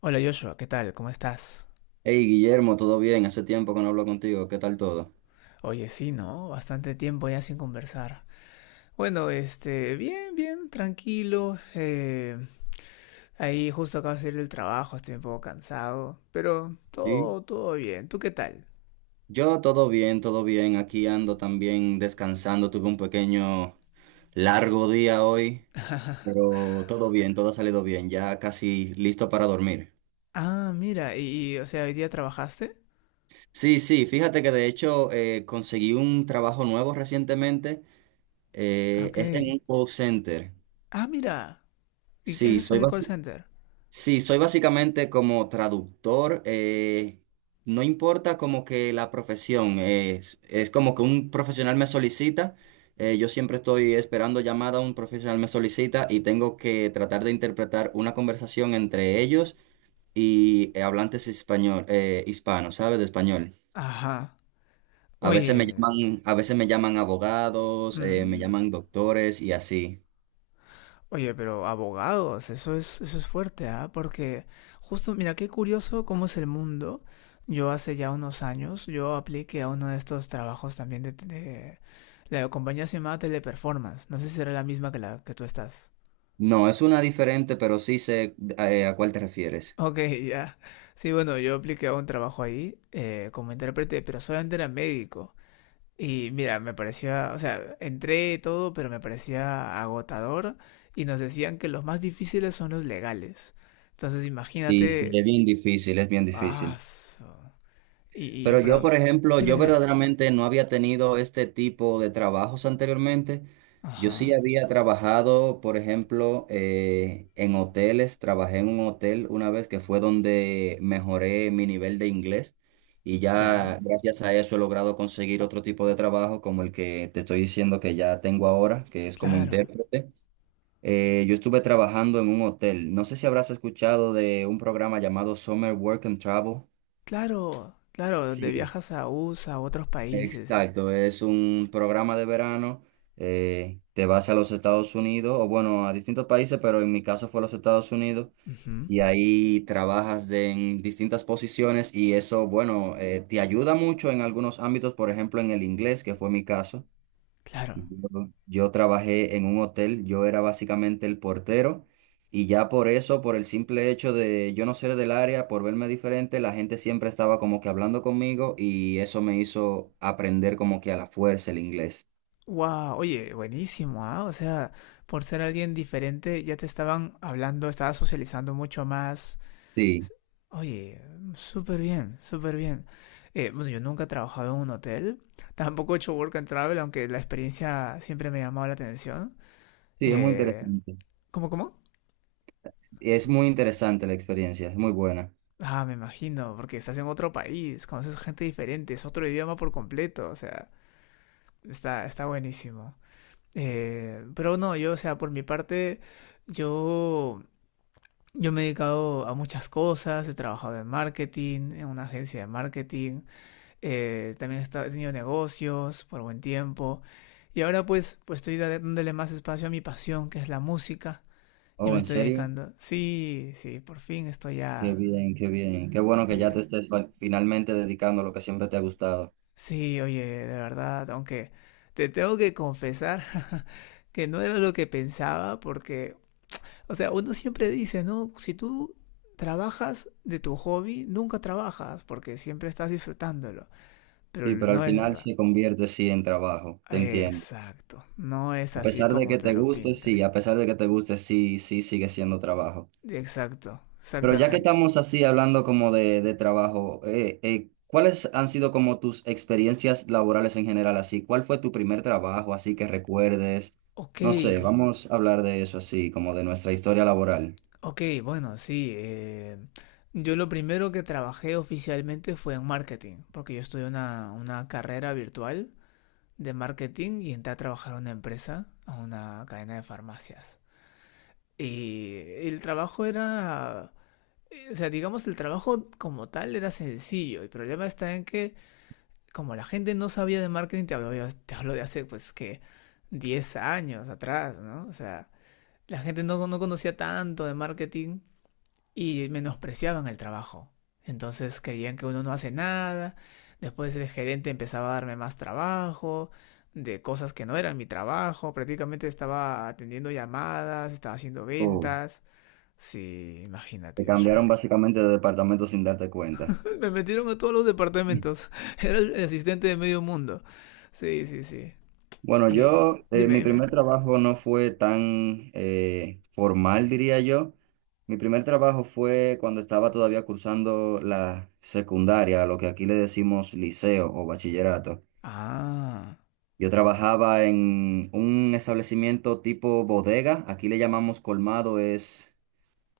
Hola Joshua, ¿qué tal? ¿Cómo estás? Hey Guillermo, ¿todo bien? Hace tiempo que no hablo contigo. ¿Qué tal todo? Oye, sí, ¿no? Bastante tiempo ya sin conversar. Bueno, este, bien, bien, tranquilo. Ahí justo acabo de salir del trabajo, estoy un poco cansado, pero Sí. todo, todo bien. ¿Tú qué tal? Yo todo bien, todo bien. Aquí ando también descansando. Tuve un pequeño largo día hoy, pero todo bien, todo ha salido bien. Ya casi listo para dormir. Ah, mira, o sea, ¿hoy día trabajaste? Sí, sí, fíjate que de hecho conseguí un trabajo nuevo recientemente. Ah, ok. Es en un call center. Ah, mira. ¿Y qué Sí, haces soy, en el call basi- center? Sí, soy básicamente como traductor. No importa como que la profesión, es como que un profesional me solicita. Yo siempre estoy esperando llamada, un profesional me solicita y tengo que tratar de interpretar una conversación entre ellos y hablantes español, hispanos, ¿sabes? De español. Ajá. A veces me Oye, llaman, a veces me llaman abogados, me mm, llaman doctores y así. oye, pero abogados, eso es fuerte, ¿ah? Porque justo, mira, qué curioso cómo es el mundo. Yo hace ya unos años, yo apliqué a uno de estos trabajos también la compañía se llamaba Teleperformance. No sé si era la misma que la que tú estás. No, es una diferente, pero sí sé, a cuál te refieres. Ok, ya. Sí, bueno, yo apliqué a un trabajo ahí como intérprete, pero solamente era médico. Y mira, me parecía, o sea, entré todo, pero me parecía agotador y nos decían que los más difíciles son los legales. Entonces, Y sí, imagínate, es bien difícil, es bien ah, difícil. su- y, Pero yo, por bro, ejemplo, dime, yo dime. verdaderamente no había tenido este tipo de trabajos anteriormente. Yo sí Ajá, había trabajado, por ejemplo, en hoteles. Trabajé en un hotel una vez que fue donde mejoré mi nivel de inglés y ya, ya gracias a eso he logrado conseguir otro tipo de trabajo como el que te estoy diciendo que ya tengo ahora, que es como claro, intérprete. Yo estuve trabajando en un hotel. No sé si habrás escuchado de un programa llamado Summer Work and Travel. claro, claro, donde Sí, viajas a USA, a otros países. exacto. Es un programa de verano. Te vas a los Estados Unidos, o bueno, a distintos países, pero en mi caso fue a los Estados Unidos. Ujú, Y ahí en distintas posiciones y eso, bueno, te ayuda mucho en algunos ámbitos, por ejemplo, en el inglés, que fue mi caso. claro. Yo, yo trabajé en un hotel, yo era básicamente el portero y ya por eso, por el simple hecho de yo no ser del área, por verme diferente, la gente siempre estaba como que hablando conmigo y eso me hizo aprender como que a la fuerza el inglés. Wow, oye, buenísimo, ¿ah? O sea, por ser alguien diferente, ya te estaban hablando, estabas socializando mucho más. Sí, Oye, súper bien, súper bien. Bueno, yo nunca he trabajado en un hotel, tampoco he hecho work and travel, aunque la experiencia siempre me ha llamado la atención. sí, es muy Eh, interesante. Cómo? Es muy interesante la experiencia, es muy buena. Ah, me imagino, porque estás en otro país, conoces gente diferente, es otro idioma por completo, o sea, está buenísimo. Pero no, yo, o sea, por mi parte, yo, yo me he dedicado a muchas cosas, he trabajado en marketing, en una agencia de marketing. También he tenido negocios por buen tiempo. Y ahora pues estoy dándole más espacio a mi pasión, que es la música, y Oh, me ¿en estoy serio? dedicando. Sí, sí, por fin estoy Qué ya. bien, qué bien. Qué bueno que ya Sí, te estés finalmente dedicando a lo que siempre te ha gustado. sí, oye, de verdad, aunque te tengo que confesar que no era lo que pensaba, porque, o sea, uno siempre dice, ¿no? Si tú trabajas de tu hobby, nunca trabajas, porque siempre estás disfrutándolo. Pero Sí, pero al no es final verdad. se convierte sí en trabajo, te entiendo. Exacto. No es A así pesar de como que te te lo guste, sí, pintan. a pesar de que te guste, sí, sí, sigue siendo trabajo. Exacto, Pero ya que exactamente. estamos así hablando como de trabajo, ¿cuáles han sido como tus experiencias laborales en general así? ¿Cuál fue tu primer trabajo así que recuerdes? Ok, No sé, vamos a hablar de eso así, como de nuestra historia laboral. ok, bueno, sí. Yo lo primero que trabajé oficialmente fue en marketing, porque yo estudié una carrera virtual de marketing y entré a trabajar a una empresa, a una cadena de farmacias. Y el trabajo era, o sea, digamos, el trabajo como tal era sencillo. El problema está en que como la gente no sabía de marketing, te hablo de hace pues que 10 años atrás, ¿no? O sea, la gente no, no conocía tanto de marketing y menospreciaban el trabajo. Entonces creían que uno no hace nada, después el gerente empezaba a darme más trabajo, de cosas que no eran mi trabajo, prácticamente estaba atendiendo llamadas, estaba haciendo Oh, ventas. Sí, te imagínate, cambiaron Joshua. básicamente de departamento sin darte cuenta. Me metieron a todos los departamentos. Era el asistente de medio mundo. Sí, sí, sí. Bueno, Dime, mi dime. primer trabajo no fue tan formal, diría yo. Mi primer trabajo fue cuando estaba todavía cursando la secundaria, lo que aquí le decimos liceo o bachillerato. Ah, Yo trabajaba en un establecimiento tipo bodega, aquí le llamamos colmado, es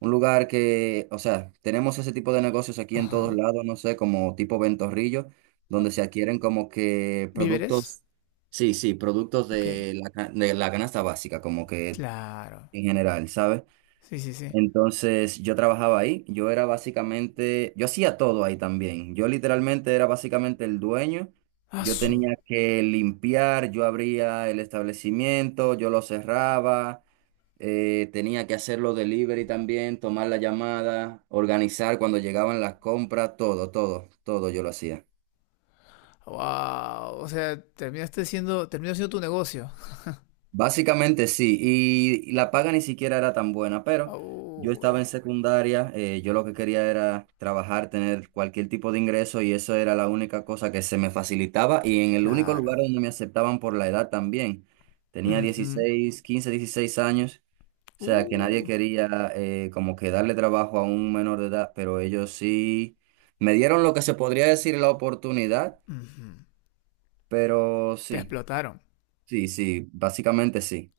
un lugar que, o sea, tenemos ese tipo de negocios aquí en todos ajá. lados, no sé, como tipo Ventorrillo, donde se adquieren como que ¿Víveres? productos, sí, sí, productos Ok, de la, de la canasta básica, como que claro. en general, ¿sabes? Sí, sí, sí. Entonces yo trabajaba ahí, yo era básicamente, yo hacía todo ahí también, yo literalmente era básicamente el dueño, yo Asu. tenía que limpiar, yo abría el establecimiento, yo lo cerraba tenía que hacer los delivery también, tomar la llamada, organizar cuando llegaban las compras, todo, todo, todo yo lo hacía. Wow, o sea, terminaste siendo, terminó siendo tu negocio. Básicamente sí, y, la paga ni siquiera era tan buena, pero yo estaba Uy, en secundaria, yo lo que quería era trabajar, tener cualquier tipo de ingreso y eso era la única cosa que se me facilitaba y en el único lugar claro. donde me aceptaban por la edad también. Tenía Ujú. 16, 15, 16 años. O sea, que nadie Uh, quería como que darle trabajo a un menor de edad, pero ellos sí me dieron lo que se podría decir la oportunidad, ujú. pero Te sí, explotaron. sí, sí, básicamente sí.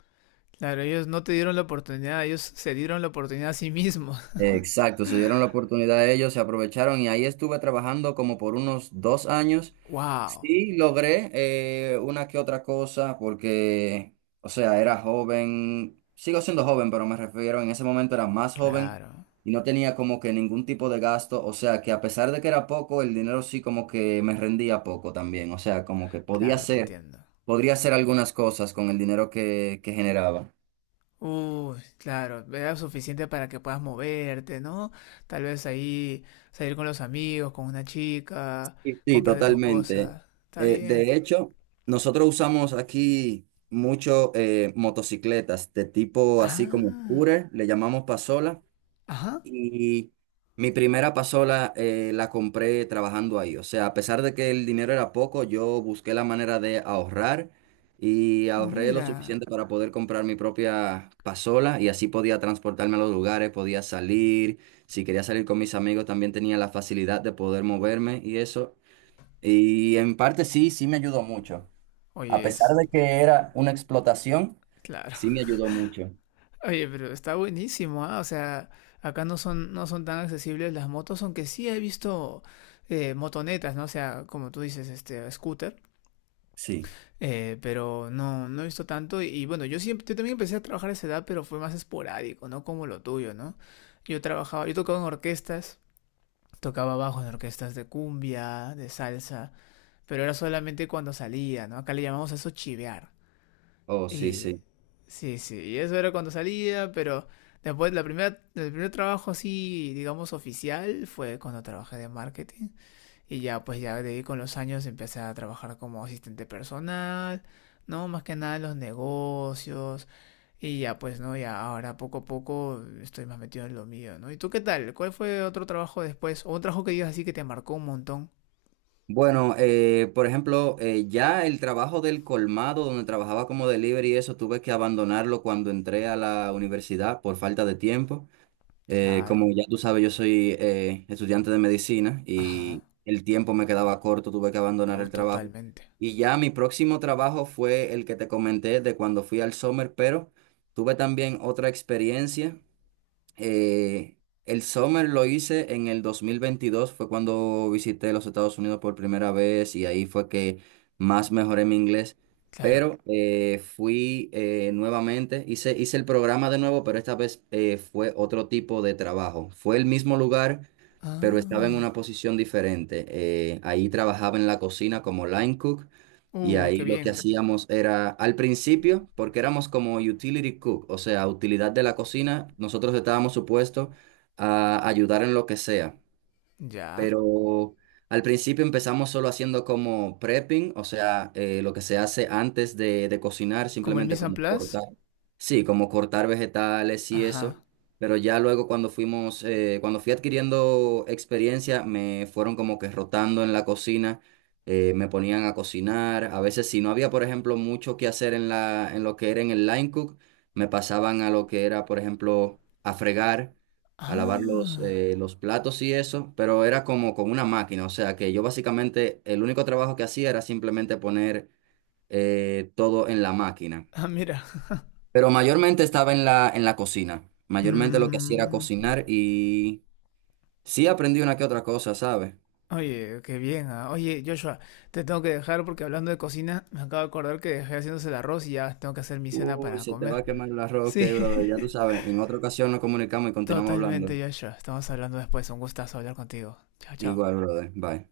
Claro, ellos no te dieron la oportunidad, ellos se dieron la oportunidad a sí mismos. Exacto, se dieron la oportunidad a ellos, se aprovecharon y ahí estuve trabajando como por unos 2 años. Wow, Sí, logré una que otra cosa porque, o sea, era joven, sigo siendo joven, pero me refiero, en ese momento era más joven claro, y no tenía como que ningún tipo de gasto, o sea, que a pesar de que era poco, el dinero sí como que me rendía poco también, o sea, como que podía claro, te hacer, entiendo. podría hacer algunas cosas con el dinero que generaba. Uy, claro, era suficiente para que puedas moverte, ¿no? Tal vez ahí salir con los amigos, con una chica, Sí, sí comprarte tus totalmente. cosas. Está bien. De hecho, nosotros usamos aquí mucho motocicletas de tipo así como Ah, scooter, le llamamos pasola. ajá, Y mi primera pasola la compré trabajando ahí. O sea, a pesar de que el dinero era poco, yo busqué la manera de ahorrar y ahorré lo mira. suficiente para poder comprar mi propia pasola y así podía transportarme a los lugares, podía salir. Si quería salir con mis amigos, también tenía la facilidad de poder moverme y eso. Y en parte sí, sí me ayudó mucho. A Oye, pesar es de que era una explotación, claro. sí me ayudó mucho. Oye, pero está buenísimo, ¿ah? O sea, acá no son, no son tan accesibles las motos, aunque sí he visto motonetas, ¿no? O sea, como tú dices, este, scooter. Sí, Pero no, no he visto tanto. Y bueno, yo siempre, yo también empecé a trabajar a esa edad, pero fue más esporádico, no como lo tuyo, ¿no? Yo trabajaba, yo tocaba en orquestas, tocaba bajo en orquestas de cumbia, de salsa, pero era solamente cuando salía, ¿no? Acá le llamamos a eso chivear. oh, sí, Y sí. sí, sí, y eso era cuando salía, pero después el primer trabajo así, digamos, oficial fue cuando trabajé de marketing. Y ya, pues ya de ahí con los años empecé a trabajar como asistente personal, ¿no? Más que nada en los negocios. Y ya, pues, ¿no? Ya ahora poco a poco estoy más metido en lo mío, ¿no? ¿Y tú qué tal? ¿Cuál fue otro trabajo después? ¿O un trabajo que digas así que te marcó un montón? Bueno, por ejemplo, ya el trabajo del colmado, donde trabajaba como delivery y eso, tuve que abandonarlo cuando entré a la universidad por falta de tiempo. Como Claro. ya tú sabes, yo soy estudiante de medicina y Ajá. el tiempo me quedaba corto, tuve que abandonar el trabajo. Totalmente. Y ya mi próximo trabajo fue el que te comenté de cuando fui al Summer, pero tuve también otra experiencia eh, el Summer lo hice en el 2022 fue cuando visité los Estados Unidos por primera vez y ahí fue que más mejoré mi inglés. Claro. Pero fui nuevamente, hice el programa de nuevo, pero esta vez fue otro tipo de trabajo. Fue el mismo lugar, pero estaba en Ah. una posición diferente. Ahí trabajaba en la cocina como line cook y Uy, qué ahí lo que bien. hacíamos era, al principio, porque éramos como utility cook, o sea, utilidad de la cocina, nosotros estábamos supuestos a ayudar en lo que sea Ya. pero al principio empezamos solo haciendo como prepping, o sea, lo que se hace antes de cocinar, ¿Como el simplemente Mise en como Place? cortar, sí, como cortar vegetales y eso, Ajá. pero ya luego cuando fui adquiriendo experiencia, me fueron como que rotando en la cocina. Me ponían a cocinar, a veces si no había, por ejemplo, mucho que hacer en en lo que era en el line cook, me pasaban a lo que era, por ejemplo, a fregar a lavar Ah. Los platos y eso, pero era como con una máquina, o sea que yo básicamente el único trabajo que hacía era simplemente poner todo en la máquina, Ah, mira. pero mayormente estaba en en la cocina, mayormente lo que hacía era Mm. cocinar y sí aprendí una que otra cosa, ¿sabes? Oye, qué bien, ah. Oye, Joshua, te tengo que dejar porque hablando de cocina, me acabo de acordar que dejé haciéndose el arroz y ya tengo que hacer mi cena Uy, para se te va comer. a quemar el arroz, Sí, que brother, ya tú sabes, en otra ocasión nos comunicamos y continuamos totalmente, hablando. Joshua. Estamos hablando después. Un gustazo hablar contigo. Chao, Igual, chao. brother, bye.